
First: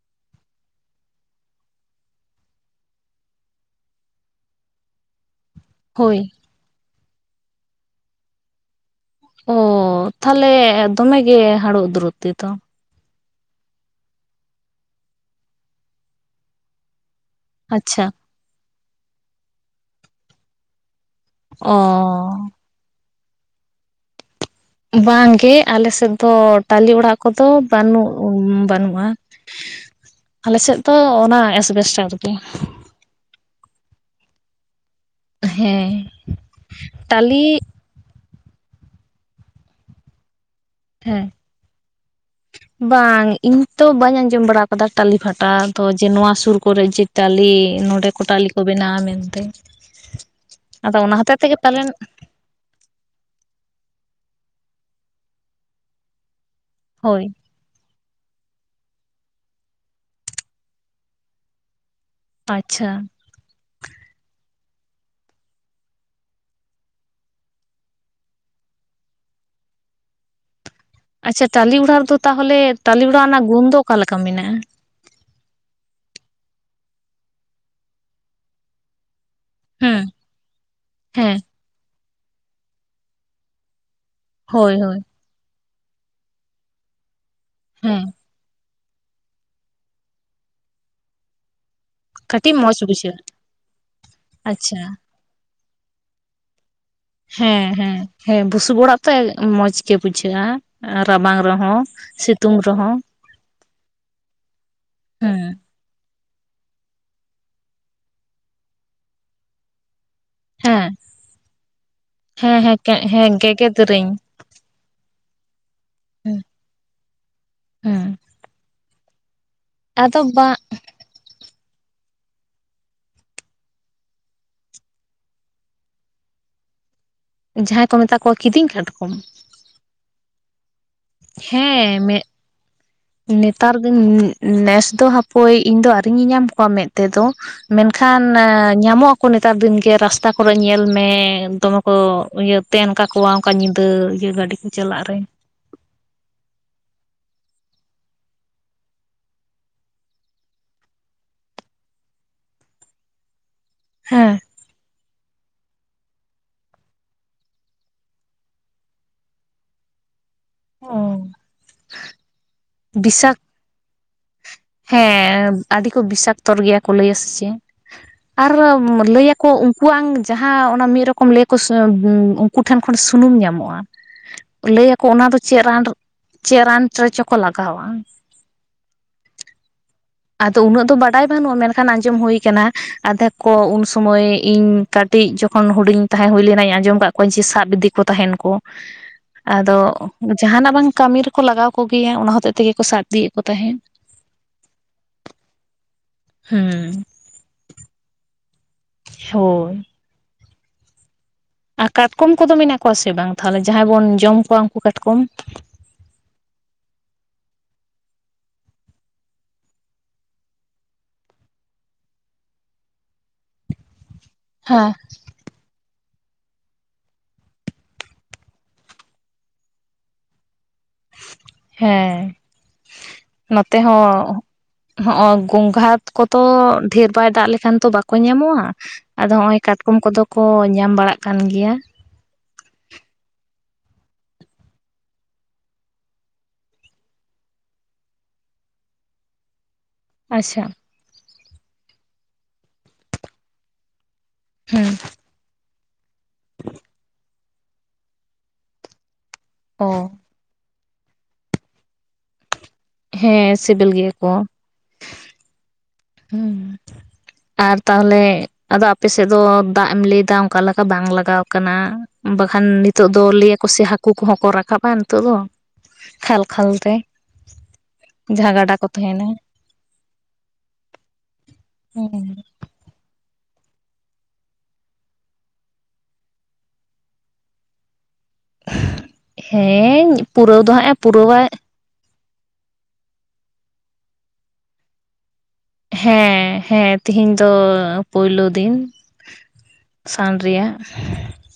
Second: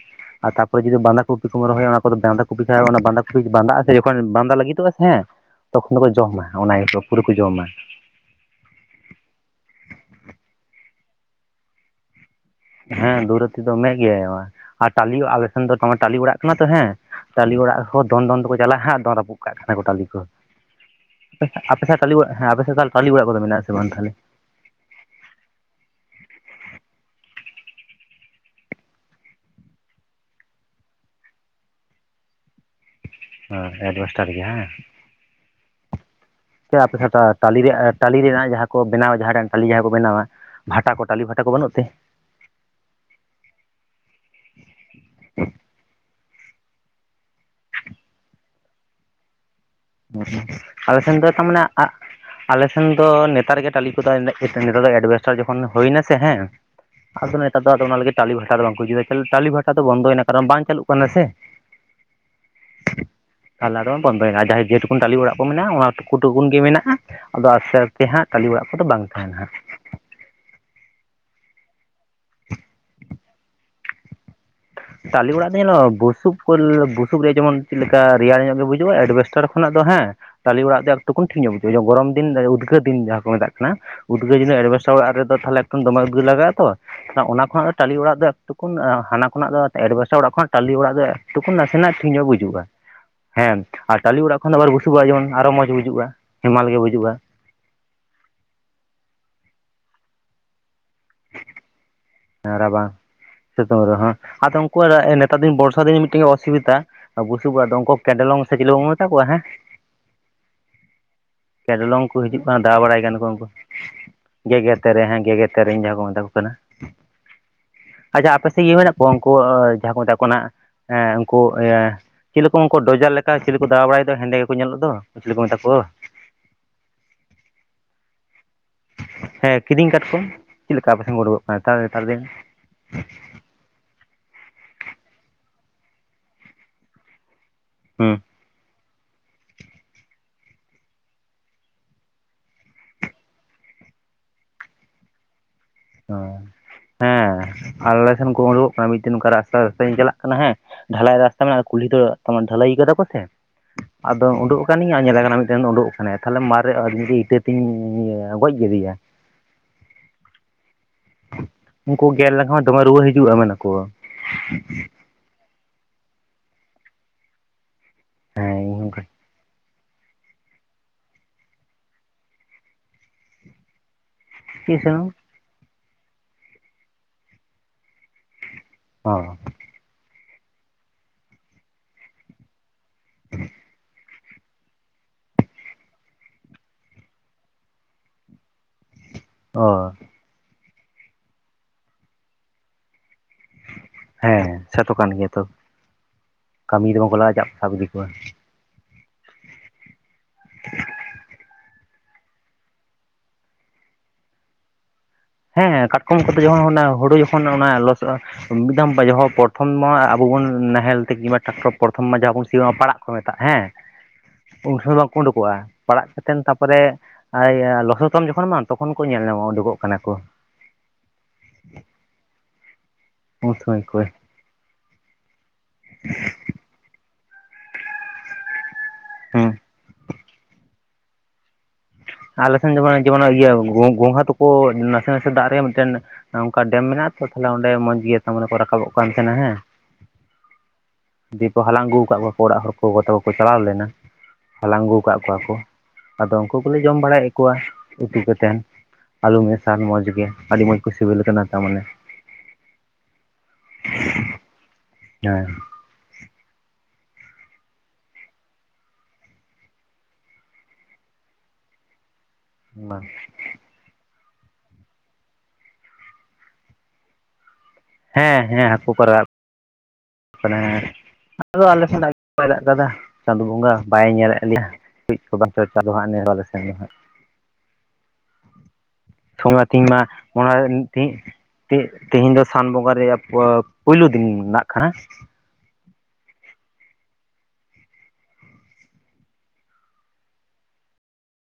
ᱟᱨ ᱛᱟᱨ ᱯᱚᱨᱮ ᱡᱩᱫᱤ ᱵᱟᱸᱫᱷᱟ ᱠᱚᱯᱤ ᱠᱚᱢ ᱨᱚᱦᱚᱭᱟ ᱚᱱᱟ ᱠᱚᱫᱚ ᱵᱟᱸᱫᱟ ᱠᱚᱯᱤ ᱠᱷ ᱚᱱᱟ ᱵᱟᱸᱫᱟ ᱠᱚᱯᱤ ᱵᱟᱫᱟᱜᱼᱟ ᱡᱚᱠᱷᱚᱱ ᱵᱟᱸᱫᱟ ᱞᱟᱹᱜᱤᱫᱚᱜᱼᱟ ᱥᱮ ᱦᱮᱸ ᱛᱚᱠᱷᱚᱱ ᱫᱚᱠᱚ ᱦᱳᱭ ᱡᱚᱢᱟ ᱚᱱᱟ ᱦᱤᱥᱟᱹ ᱯᱩᱨᱟᱹ ᱠᱚ ᱡᱚᱢᱟ ᱚ ᱛᱟᱦᱚᱞᱮ ᱫᱚᱢᱮ ᱜᱮ ᱦᱟᱹᱲᱩ ᱫᱩᱨᱩᱵᱛᱤ ᱛᱚ᱾ ᱦᱮᱸ ᱫᱩᱨᱛᱤ ᱫᱚᱢᱮᱜ ᱜᱮ ᱟᱨ ᱴᱟᱞᱤ ᱟᱞᱮᱥᱮᱱ ᱫᱚ ᱴᱟᱹᱞᱤ ᱚᱲᱟᱜ ᱠᱟᱱᱟ ᱛᱚ ᱦᱮᱸ ᱴᱟᱞᱤ ᱚᱲᱟᱜ ᱠᱚ ᱟᱪᱪᱷᱟ ᱫᱚᱱ ᱫᱚᱱ ᱛᱮᱠᱚ ᱪᱟᱞᱟᱜᱼᱟ ᱦᱟᱸᱜ ᱫᱚᱱ ᱨᱟᱹᱯᱩᱫ ᱠᱟᱜ ᱠᱟᱱᱟ ᱠᱚ ᱴᱟᱹᱞᱤ ᱠᱚ ᱚ ᱟᱯᱮ ᱥᱮᱫ ᱴᱟᱞᱤ ᱚᱲᱟᱜ ᱦᱮᱸ ᱟᱯᱮ ᱥᱮᱫ ᱴᱟᱞᱤ ᱚᱲᱟᱜ ᱠᱚᱫᱚ ᱢᱮᱱᱟᱜ ᱟᱥᱮ ᱵᱟᱝ ᱛᱟᱦᱞᱮ ᱵᱟᱝᱜᱮ ᱟᱞᱮ ᱥᱮᱫ ᱫᱚ ᱛᱟᱞᱮ ᱚᱲᱟᱜ ᱠᱚᱫᱚ ᱵᱟᱹᱱᱩᱜ ᱵᱟᱹᱱᱩᱜᱼᱟ ᱟᱞᱮᱥᱮᱫ ᱫᱚ ᱚᱱᱟ ᱮᱥ ᱵᱮᱥᱴᱟᱨ ᱜᱮ ᱦᱮᱸ ᱟᱡᱵᱮᱥᱴᱟᱨ ᱜᱮ ᱦᱮᱸ ᱦᱮᱸ ᱛᱚ ᱟᱯᱮ ᱥᱮᱫ ᱫᱚ ᱛᱟᱞᱮ ᱴᱟᱞᱤ ᱨᱮᱭᱟᱜ ᱴᱟᱹᱟᱞᱤ ᱨᱮᱱᱟᱜ ᱡᱟᱦᱟᱸ ᱠᱚ ᱵᱮᱱᱟᱣᱟ ᱡᱟᱦᱟᱸ ᱴᱟᱞᱤ ᱡᱟᱦᱟᱸ ᱠᱚ ᱵᱮᱱᱟᱣᱟ ᱵᱷᱟᱴᱟ ᱠᱚ ᱴᱟᱞᱤ ᱦᱮᱸ ᱵᱷᱟᱴᱟ ᱠᱚ ᱵᱟᱹᱱᱩᱜ ᱛᱮ ᱵᱟᱝ ᱤᱧ ᱛᱚ ᱵᱟᱹᱧ ᱟᱸᱡᱚᱢ ᱵᱟᱲᱟ ᱟᱠᱟᱫᱟ ᱴᱟᱞᱤ ᱵᱷᱟᱴᱟ ᱛ ᱡᱮ ᱱᱚᱣᱟ ᱥᱩᱨ ᱠᱚᱨᱮ ᱡᱮ ᱴᱟᱞᱤ ᱱᱚᱸᱰᱮ ᱠᱚ ᱴᱟᱞᱤ ᱠᱚ ᱵᱮᱱᱟᱣᱟ ᱢᱮᱱᱛᱮ ᱦᱸ ᱟᱫᱚ ᱟᱞᱮ ᱚᱱᱟ ᱥᱮᱱ ᱫᱚ ᱦᱚᱛᱮᱡ ᱛᱚ ᱛᱮᱜᱮ ᱢᱟᱱᱮ [unintelligible] ᱯᱟᱞᱮᱱ ᱟᱞᱮᱥᱱ ᱫᱚ ᱱᱮᱛᱟᱨ ᱜᱮ ᱴᱟᱹᱟᱞ ᱠᱚᱫᱚ ᱱᱮᱛᱟᱨ ᱫᱚ ᱮᱡᱵᱷᱮᱥᱴᱟᱨ ᱡᱚᱠᱷᱚᱱ ᱦᱩᱭᱱᱟᱥᱮ ᱦᱮᱸ ᱦᱳᱭ ᱟᱫᱚ ᱱᱮᱛᱟᱨ ᱫᱚ ᱟᱫᱚ ᱚᱱᱟ ᱞᱟᱹᱜᱤᱫ ᱴᱟᱞᱤ ᱵᱷᱟᱴᱟ ᱫᱚ ᱵᱟᱝᱠᱚ ᱡᱩᱫᱟ ᱴᱟᱞᱤ ᱵᱷᱟᱴᱟ ᱫᱚ ᱵᱚᱱᱫᱚᱭᱮᱱᱟ ᱠᱟᱨᱚᱱ ᱵᱟᱝ ᱪᱟᱞᱩᱜ ᱠᱟᱱᱟ ᱥᱮ ᱟᱪᱷᱟ ᱛᱟᱞᱟ ᱨᱮᱷᱚᱸ ᱵᱚᱱᱫᱚᱭᱮᱱᱟ ᱡᱟᱦᱮ ᱡᱮᱴᱩᱠᱩᱱ ᱴᱟᱟᱞᱤ ᱚᱲᱟᱜ ᱠᱚ ᱢᱮᱱᱟᱜᱼᱟ ᱚᱱᱟ ᱴᱩᱠᱩ ᱴᱩᱠᱩᱱ ᱜᱮ ᱢᱮᱱᱟᱜᱼᱟ ᱟᱫᱚ ᱟᱥᱛᱮ ᱟᱥᱛᱮ ᱦᱟᱸᱜ ᱴᱟᱞᱤ ᱚᱲᱟᱜ ᱠᱚᱫᱚ ᱵᱟᱝ ᱛᱟᱦᱮᱱᱟ ᱦᱟᱸᱜ ᱟᱪᱷᱟ ᱴᱟᱞᱤ ᱚᱲᱟ ᱨᱮᱫᱚ ᱛᱟᱦᱚᱞᱮ ᱴᱟᱞᱤ ᱚᱲᱟᱜ ᱨᱮᱱᱟᱜ ᱜᱩᱱ ᱫᱚ ᱚᱠᱟᱞᱮᱠᱟ ᱢᱮᱱᱟᱜᱼᱟ ᱛᱟᱞᱮ ᱚᱲᱟᱜ ᱫᱚ ᱱᱦᱸᱟᱜ ᱵᱩᱥᱩᱵ ᱠᱚ ᱵᱩᱥᱩᱵ ᱨᱮᱭᱟᱜ ᱡᱮᱢᱚᱱ ᱪᱮᱫ ᱞᱮᱠᱟ ᱨᱮᱭᱟᱲ ᱧᱚᱜ ᱜᱮ ᱵᱩᱡᱩᱜᱼᱟ ᱮᱡᱵᱮᱥᱴᱟᱨ ᱠᱦᱚᱱ ᱚᱱᱟᱜ ᱫᱚ ᱦᱮᱸ ᱴᱟᱞᱤ ᱚᱲᱟᱜ ᱫᱚ ᱮᱠᱴᱩ ᱠᱚ ᱦᱮᱸ ᱴᱷᱤᱠ ᱧᱚᱜ ᱵᱩᱡᱷᱟᱹᱣᱟ ᱜᱚᱨᱚᱢ ᱫᱤᱱ ᱩᱫᱽᱜᱟᱹᱨ ᱫᱤᱱ ᱡᱟᱦᱟᱸ ᱠᱚ ᱢᱮᱛᱟᱜ ᱠᱟᱱᱟ ᱩᱫᱽᱜᱟᱹᱨ ᱡᱩᱫᱤ ᱦᱳᱭ ᱮᱡᱵᱮᱥᱴᱟᱨ ᱦᱳᱭ ᱚᱲ ᱨᱮᱫᱚ ᱛᱟᱦᱚᱞᱮ ᱮᱠᱴᱩ ᱫᱚᱢᱮ ᱩᱫᱽᱜᱟᱹᱨ ᱞᱟᱜᱟᱜᱼᱟ ᱛᱚ ᱚᱱᱟ ᱠᱷᱚᱱᱟᱜ ᱴᱟᱞᱤ ᱦᱮᱸ ᱚᱲᱟᱜ ᱫᱚ ᱮᱠᱴᱩ ᱦᱟᱱᱟ ᱠᱷᱚᱱᱟᱜ ᱫᱚ ᱮᱡᱵᱟᱥᱴᱟᱨ ᱚᱲᱟᱜ ᱠᱷᱚ ᱴᱟᱞᱤ ᱚᱲᱟᱜ ᱫᱚ ᱮᱠᱴᱩᱠᱩ ᱱᱟᱥᱮᱱᱟᱜ ᱴᱦᱤᱠ ᱧᱚᱜ ᱠᱟᱹᱴᱤᱡ ᱵᱩᱡᱩᱜᱼᱟ ᱢᱚᱸᱡᱽ ᱵᱩᱡᱷᱟᱹᱜᱼᱟ ᱦᱮᱸ ᱟᱨ ᱴᱟᱞᱤ ᱚᱲᱟᱜ ᱠᱷᱚᱱ ᱫᱚ ᱟᱵᱟᱨ ᱟᱪᱪᱷᱟ ᱵᱩᱥᱩᱵᱚᱲᱟᱜ ᱡᱮᱢᱚᱱ ᱟᱨᱚ ᱢᱚᱡᱽ ᱵᱩᱡᱩᱜᱼᱟ ᱦᱮᱢᱟᱞ ᱜᱮ ᱵᱩᱡᱩᱜᱼᱟ ᱦᱮᱸ ᱦᱮᱸ ᱦᱮᱸ ᱵᱩᱥᱩᱵ ᱚᱲᱟᱜ ᱛᱮ ᱢᱚᱸᱡᱽ ᱜᱮ ᱵᱩᱡᱷᱟᱹᱜᱼᱟ ᱨᱟᱵᱟᱝ ᱨᱮᱦᱚᱸ ᱦᱮᱸ ᱥᱤᱛᱩᱝ ᱨᱟᱵᱟᱝ ᱨᱮᱦᱚᱸ ᱥᱤᱛᱩᱳᱝ ᱨᱮ ᱦ ᱟᱫᱚ ᱩᱱᱠᱩᱣᱟᱜ ᱱᱮᱛᱟᱨ ᱦᱮᱸ ᱫᱤᱱ ᱵᱚᱨᱥᱟ ᱫᱤᱱ ᱢᱤᱫᱴᱮᱱ ᱚᱥᱩᱵᱤᱫᱷᱟ ᱵᱩᱥᱩᱵ ᱚᱲᱟᱜ ᱫᱚ ᱩᱱᱠᱚ ᱠᱮᱰᱮᱞᱚᱝ ᱥᱮ ᱪᱤᱞᱤ ᱵᱟᱵ [inaudible] ᱢᱮᱛᱟ ᱠᱚᱣᱟ ᱦᱮᱸ ᱦᱮᱸ ᱠᱮᱰᱞᱚᱝ ᱠᱚ ᱦᱤᱡᱩᱜ ᱦᱮᱸ ᱠᱟᱱᱟ ᱦᱮᱸ ᱫᱟ ᱵᱟᱲᱟᱭ ᱠᱟᱱᱟ ᱠᱚ ᱦᱮᱸ ᱩᱱᱠᱩ ᱜᱮᱜᱮᱫ ᱨᱤᱧ ᱜᱮᱜᱮᱫᱨᱮᱧ ᱦᱮᱸ ᱜᱮᱜᱮᱫᱨᱮᱧ ᱡᱟᱦᱟᱸ ᱠᱚ ᱢᱮᱛᱟ ᱠᱚ ᱠᱟᱱᱟ [inaudible] ᱦᱮᱸ ᱟᱪᱷᱟ ᱟᱯᱮ ᱥᱮᱫ ᱠᱤ ᱢᱮᱱᱟᱜ ᱠᱚᱣᱟ ᱩᱱᱠᱩ ᱡᱟᱦᱟᱸ ᱠᱚ ᱟᱫᱚ ᱢᱮᱛᱟᱜ ᱠᱚ ᱵᱟᱝ ᱮ ᱩᱱᱠᱩ ᱤᱭᱟᱹ ᱪᱮᱫ ᱞᱮᱠᱟ ᱩᱱᱠᱩ ᱰᱚᱡᱟᱨ ᱞᱮᱠᱟ ᱪᱤᱞ ᱠᱚ ᱫᱟᱬᱟ ᱵᱟᱲᱟᱭ ᱫᱚ ᱦᱮᱸᱰᱮ ᱜᱮᱠᱚ ᱧᱮᱞᱚᱜ ᱫᱚ ᱪᱮᱞᱤ ᱠᱚ ᱢᱮᱛᱟ ᱠᱚᱣᱟ [inaudible] ᱡᱟᱦᱟᱸᱭ ᱠᱚ ᱢᱮᱛᱟ ᱠᱚᱣᱟ ᱠᱤᱫᱤᱧ ᱠᱟᱴᱠᱚᱢ ᱦᱮᱸ ᱠᱤᱨᱤᱧ ᱠᱟᱴᱠᱚᱢ ᱪᱮᱫ ᱞᱮᱠᱟ ᱟᱯᱮ ᱥᱮᱱ ᱠᱚ ᱩᱰᱚᱠ ᱚᱜ ᱠᱟᱱᱟ ᱱᱮᱛᱟᱨ ᱦᱮᱸ ᱫᱤᱱ ᱱᱮᱛᱟᱨ ᱫᱤᱱ, ᱱᱮᱥ ᱫᱚ ᱦᱟᱯᱳᱭ ᱤᱧ ᱫᱚ ᱟᱣᱨᱤᱧ ᱧᱮᱧᱟᱢ ᱠᱚᱣᱟ ᱢᱮᱸᱫ ᱛᱮᱫᱚ ᱢᱮᱱᱠᱷᱟᱱ ᱦᱩᱸ ᱧᱟᱢᱚᱜ ᱟᱠᱚ ᱱᱮᱛᱟᱨ ᱫᱤᱱ ᱜᱮ ᱨᱟᱥᱛᱟ ᱠᱚᱨᱮ ᱧᱮᱞᱢᱮ ᱫᱚᱢᱮ ᱠᱚ ᱤᱭᱟᱹ ᱛᱮᱱ ᱠᱟᱠᱚᱣᱟ ᱚᱱᱠᱟ ᱧᱤᱫᱟᱹ ᱤᱭᱟᱹ ᱜᱟᱹᱰᱤ ᱠᱚ ᱪᱟᱞᱟᱜ ᱨᱮ ᱦ ᱦᱮᱸ ᱟᱨ ᱟᱞᱮ ᱥᱮᱱ ᱠᱚ ᱩᱰᱩᱠᱚᱜ ᱠᱟᱱᱟ ᱢᱤᱫᱴᱮᱱ ᱚᱱᱠᱟ ᱨᱟᱥᱛᱟ ᱨᱟᱥᱛᱟᱧ ᱛᱮ ᱪᱟᱞᱟᱜ ᱠᱟᱱᱟ ᱦᱮᱸ ᱰᱷᱟᱞᱟᱭ ᱨᱟᱥᱛᱟ ᱢᱮᱱᱟᱜᱼᱟ ᱠᱩᱞᱦᱤ ᱫᱚ ᱰᱷᱟᱹᱞᱟᱹᱭ ᱠᱟᱫᱟ ᱠᱚ ᱥᱮ ᱟᱫᱚ ᱦᱮᱸ ᱩᱰᱩᱠ ᱤᱧ ᱧᱮᱫᱮ ᱠᱟᱱᱟ ᱢᱤᱫᱴᱮᱱ ᱩᱰᱳᱠ ᱟᱠᱟᱱᱟᱭ ᱛᱟᱦᱚᱞᱮ ᱢᱟᱨᱮ ᱢᱤᱫ ᱤᱴᱟᱹ ᱛᱤᱧ ᱜᱚᱡ ᱠᱮᱫᱮᱭᱟ ᱚ ᱩᱱᱠᱩ ᱜᱮᱨ ᱞᱮᱱᱠᱷᱟᱱ ᱦᱚᱸ ᱫᱚᱢᱮ ᱨᱩᱣᱟᱹ ᱦᱤᱡᱩᱜᱼᱟ ᱢᱮᱱᱟ ᱠᱚ ᱦᱮᱸ ᱟᱹᱰᱤ ᱠᱚ ᱵᱤᱥᱟᱠᱛᱚ ᱜᱮᱭᱟ ᱠᱚ ᱞᱟᱹᱭᱟ ᱥᱮ ᱪᱮᱫ ᱟᱨ ᱦᱮᱸ ᱤᱧ ᱚᱱᱠᱟ ᱞᱟᱹᱭᱟᱠᱚ ᱩᱱᱠᱩ ᱩᱱᱠᱩᱣᱟᱝ ᱡᱟᱦᱟᱸ ᱚᱱᱟ ᱢᱤᱫ ᱨᱚᱠᱚᱢ ᱞᱟᱹᱭᱠᱚ ᱩᱱᱠᱩ ᱴᱷᱮᱱ ᱠᱷᱚᱱ ᱥᱩᱱᱩᱢ ᱧᱟᱢᱚᱜᱼᱟ ᱪᱮᱫ ᱞᱟᱹᱭ ᱟᱠᱚ ᱥᱩᱱᱩᱢ ᱚᱱᱟ ᱫᱚ ᱪᱮᱫ ᱨᱟᱱ ᱪᱮᱫ ᱨᱟᱱ ᱨᱮᱪᱚᱠᱚ ᱞᱟᱜᱟᱣᱟ ᱚ ᱟᱫᱚ ᱩᱱᱟᱹᱜ ᱫᱚ ᱵᱟᱰᱟᱭ ᱵᱟᱹᱱᱩᱜᱼᱟ ᱢᱮᱱᱠᱷᱟᱱ ᱟᱸᱡᱚᱢ ᱦᱩᱭᱟ ᱟᱠᱟᱱᱟ ᱟᱫᱷᱮᱠ ᱠᱚ ᱩᱱ ᱥᱚᱢᱚᱹᱭ ᱤᱧ ᱠᱟᱹᱴᱤᱡ ᱡᱚᱠᱷᱚᱱ ᱦᱩᱰᱤᱧ ᱛᱟᱦᱮᱸ ᱦᱩᱭ ᱞᱮᱱᱟᱧ ᱟᱸᱡᱚᱢ ᱠᱫ ᱠᱚᱣᱟᱧ ᱡᱮ ᱥᱟᱵ ᱤᱫᱤ ᱠᱚ ᱛᱟᱦᱮᱱ ᱠᱚ ᱚ ᱟᱫᱚ ᱡᱟᱦᱟᱱᱟᱜ ᱵᱟᱝ ᱠᱟᱹᱢᱤ ᱨᱮᱠᱚ ᱞᱟᱜᱟᱣ ᱠᱚᱜᱮᱭᱟ ᱚᱱᱟ ᱦᱚᱛᱮᱜ ᱛᱮᱜᱮᱠᱩ ᱥᱟᱵ ᱤᱫᱤᱭᱮᱫ ᱠᱚ ᱛᱟᱦᱮᱸᱫ ᱦᱮᱸ ᱥᱮᱴᱚ ᱠᱟᱱ ᱜᱮᱭᱟ ᱛᱚ ᱠᱟᱹᱢᱤ ᱫᱚ ᱦᱩᱸ ᱵᱟᱝᱠᱚ ᱞᱟᱜᱼᱟᱜ ᱠᱚ ᱥᱟᱵ ᱤᱫᱤ ᱠᱚᱣᱟ ᱦᱚᱭ ᱟᱨ ᱠᱟᱴᱠᱚᱢ ᱠᱚᱫᱚ ᱢᱮᱱᱟᱜ ᱠᱚᱣᱟ ᱥᱮ ᱵᱟᱝ ᱛᱟᱦᱞᱮ ᱡᱟᱦᱟᱸᱭ ᱵᱚᱱ ᱡᱚᱢ ᱠᱚᱣᱟ ᱩᱱᱠᱩ ᱠᱟᱴᱠᱚᱢ ᱦᱮᱸ ᱦᱮᱸ ᱠᱟᱴᱠᱚᱢ ᱠᱚᱫᱚ ᱡᱚᱢ ᱡᱚᱠᱷᱚᱱ ᱚᱱᱟ ᱦᱩᱲᱩ ᱡᱚᱠᱷᱚᱱ ᱚᱱᱟ ᱞᱚᱥᱚᱜᱼᱟ ᱢᱤᱫ ᱫᱷᱟᱢ ᱡᱚᱠᱷᱚᱡ ᱯᱨᱚᱛᱷᱚᱢ ᱢᱟ ᱟᱵᱚ ᱵᱚᱱ ᱱᱟᱦᱮᱞ ᱛᱮ ᱠᱤᱢᱵᱟ ᱴᱨᱮᱠᱴᱚᱨ ᱯᱨᱚᱛᱷᱚᱢ ᱢᱟ ᱡᱟᱦᱟᱸ ᱵᱚᱱ ᱥᱤᱭᱼᱟ ᱯᱟᱲᱟᱜ ᱠᱚ ᱢᱮᱛᱟᱜ ᱦᱮᱸ ᱩᱱ ᱦᱮᱸ ᱥᱚᱢᱚᱭ ᱵᱟᱠᱠᱚ ᱩᱰᱩᱠ ᱯᱟᱲᱟᱜ ᱠᱟᱛᱮᱱ ᱛᱟᱯᱚᱨᱮ ᱞᱚᱥᱚᱛᱟᱢ ᱡᱚᱠᱷᱚᱱ ᱢᱟ ᱛᱚᱠᱷᱚᱱ ᱠᱚ ᱧᱮᱞ ᱧᱟᱢᱚᱜᱼᱟ ᱩᱰᱩᱜᱚᱜ ᱠᱟᱱᱟ ᱠᱚ ᱦᱮᱸ ᱩᱱ ᱱᱚᱛᱮ ᱥᱚᱢᱚᱭ ᱠᱚ ᱦᱚᱸ ᱦᱚᱸᱜ-ᱚ ᱜᱚᱸᱜᱷᱟ ᱠᱚᱛᱚ ᱰᱷᱮᱨ ᱵᱟᱭ ᱫᱟᱜ ᱞᱮᱠᱷᱟᱱ ᱛᱚ ᱵᱟᱠᱚ ᱧᱟᱢᱚᱜᱼᱟ ᱟᱫᱚ ᱦᱮᱸ ᱦᱚᱸᱜᱼᱚᱭ ᱠᱟᱴᱠᱚᱢ ᱠᱚᱫᱚ ᱠᱚ ᱧᱟᱢ ᱵᱟᱲᱟᱜ ᱠᱟᱱ ᱜᱮᱭᱟ ᱟᱞᱮ ᱥᱮᱱ ᱡᱚᱠᱷᱚᱡ ᱡᱮᱢᱚᱱ ᱤᱭᱟᱹ ᱜᱚᱝᱜᱷᱟ ᱛᱟᱠᱚ ᱱᱟᱥᱮ ᱱᱟᱥᱮ ᱫᱟᱜ ᱨᱮ ᱢᱤᱫᱴᱮᱱ ᱚᱝᱠᱟ ᱰᱮᱢ ᱢᱮᱱᱟᱜ ᱛᱚ ᱛᱟᱞᱦᱮ ᱚᱸᱰᱮ ᱢᱚᱸᱡᱽ ᱜᱮ ᱛᱟᱨᱢᱟᱱᱮ ᱠᱚ ᱨᱟᱠᱟᱵᱚᱜ ᱠᱟᱱ ᱛᱟᱸᱦᱮᱱᱟ ᱦᱮᱸ ᱟᱪᱪᱷᱟ ᱫᱤᱭᱮᱠᱚ ᱦᱟᱞᱟᱝ ᱟᱹᱜᱩ ᱟᱠᱟᱜ ᱠᱚᱣᱟ ᱚᱲᱟᱜ ᱦᱚᱲ ᱠᱚ ᱚᱠᱚᱭ ᱠᱚᱠᱚ ᱪᱟᱞᱟᱣ ᱞᱮᱱᱟ ᱦᱟᱞᱟᱝ ᱦᱮᱸ ᱟᱹᱜᱩ ᱠᱟᱫ ᱠᱚᱣᱟ ᱠᱚ ᱟᱫᱚ ᱩᱱᱠᱩ ᱩᱱᱠᱚ ᱞᱮ ᱡᱚᱢ ᱵᱟᱲᱟᱭᱮᱫ ᱠᱚᱣᱟ ᱩᱛᱩ ᱠᱟᱛᱮᱱ ᱟᱹᱞᱩ ᱢᱮᱥᱟᱞ ᱚ ᱢᱚᱡᱽ ᱜᱮ ᱟᱹᱰᱤ ᱢᱚᱸᱡᱽ ᱠᱚ ᱥᱤᱵᱤᱞ ᱠᱟᱱᱟ ᱛᱟᱨ ᱢᱟᱱᱮ ᱦᱮᱸ ᱥᱤᱵᱤᱞ ᱜᱮᱭᱟ ᱠᱚ ᱦᱮᱸ ᱦᱩᱸ ᱟᱨ ᱛᱟᱦᱚᱞᱮ ᱟᱫᱚ ᱟᱯᱮᱥᱮᱫ ᱫᱚ ᱫᱟᱜ ᱮᱢ ᱞᱟᱹᱭ ᱮᱫᱟ ᱚᱱᱠᱟ ᱞᱮᱠᱟ ᱵᱟᱝ ᱞᱟᱜᱟᱣ ᱠᱟᱱᱟ ᱵᱟᱠᱷᱟᱱ ᱱᱤᱛᱳᱜ ᱫᱚ ᱞᱟᱹᱭᱟᱠᱚ ᱥᱮ ᱦᱟᱠᱩ ᱦᱟᱠᱩ ᱠᱚᱦᱚᱸ ᱠᱚ ᱨᱟᱠᱟᱵ-ᱟ ᱱᱤᱛᱚᱜ ᱫᱚ ᱠᱷᱟᱞ ᱠᱷᱟᱞ ᱛᱮ ᱦᱮᱸ ᱡᱟᱦᱟᱸ ᱦᱮᱸ ᱜᱟᱰᱟ ᱦᱟᱠᱩ ᱠᱚ ᱛᱟᱦᱮᱱᱟ ᱨᱟᱠᱟᱵ ᱠᱟᱱᱟ ᱟᱫᱚ ᱟᱞᱮ ᱥᱮᱱᱟᱜ ᱜᱮ ᱚᱝᱠᱟᱭᱫᱟ ᱪᱟᱸᱫᱳ ᱵᱚᱸᱜᱟ ᱵᱟᱭ ᱧᱮᱞᱮᱫ ᱞᱮᱭᱟ ᱠᱟᱹᱡ ᱠᱚ ᱵᱟᱝ ᱪᱟᱸᱫᱚ ᱦᱟᱸᱜ ᱱᱮ ᱵᱟᱞᱮ ᱥᱮᱱ ᱫᱚ ᱦᱟᱸᱜ ᱴᱷᱚᱸᱜᱟ ᱛᱤᱧ ᱢᱟ ᱦᱮᱸ ᱚᱱᱟ ᱯᱩᱨᱟᱹᱣ ᱫᱚ ᱦᱟᱸᱜ ᱮ ᱛᱤᱦᱤᱧ ᱯᱩᱨᱟᱹᱣᱟ ᱛᱮ ᱛᱮᱦᱮᱧ ᱫᱚ ᱥᱟᱱ ᱵᱚᱸᱜᱟ ᱨᱮᱭᱟᱜ ᱯᱳᱭᱞᱳ ᱫᱤᱱ ᱱᱟᱜ ᱠᱷᱟᱱ ᱦᱮᱸ ᱦᱮᱸ ᱛᱮᱦᱮᱧ ᱫᱚ ᱯᱳᱭᱞᱳ ᱫᱤᱱ ᱥᱟᱱ ᱨᱮᱭᱟᱜ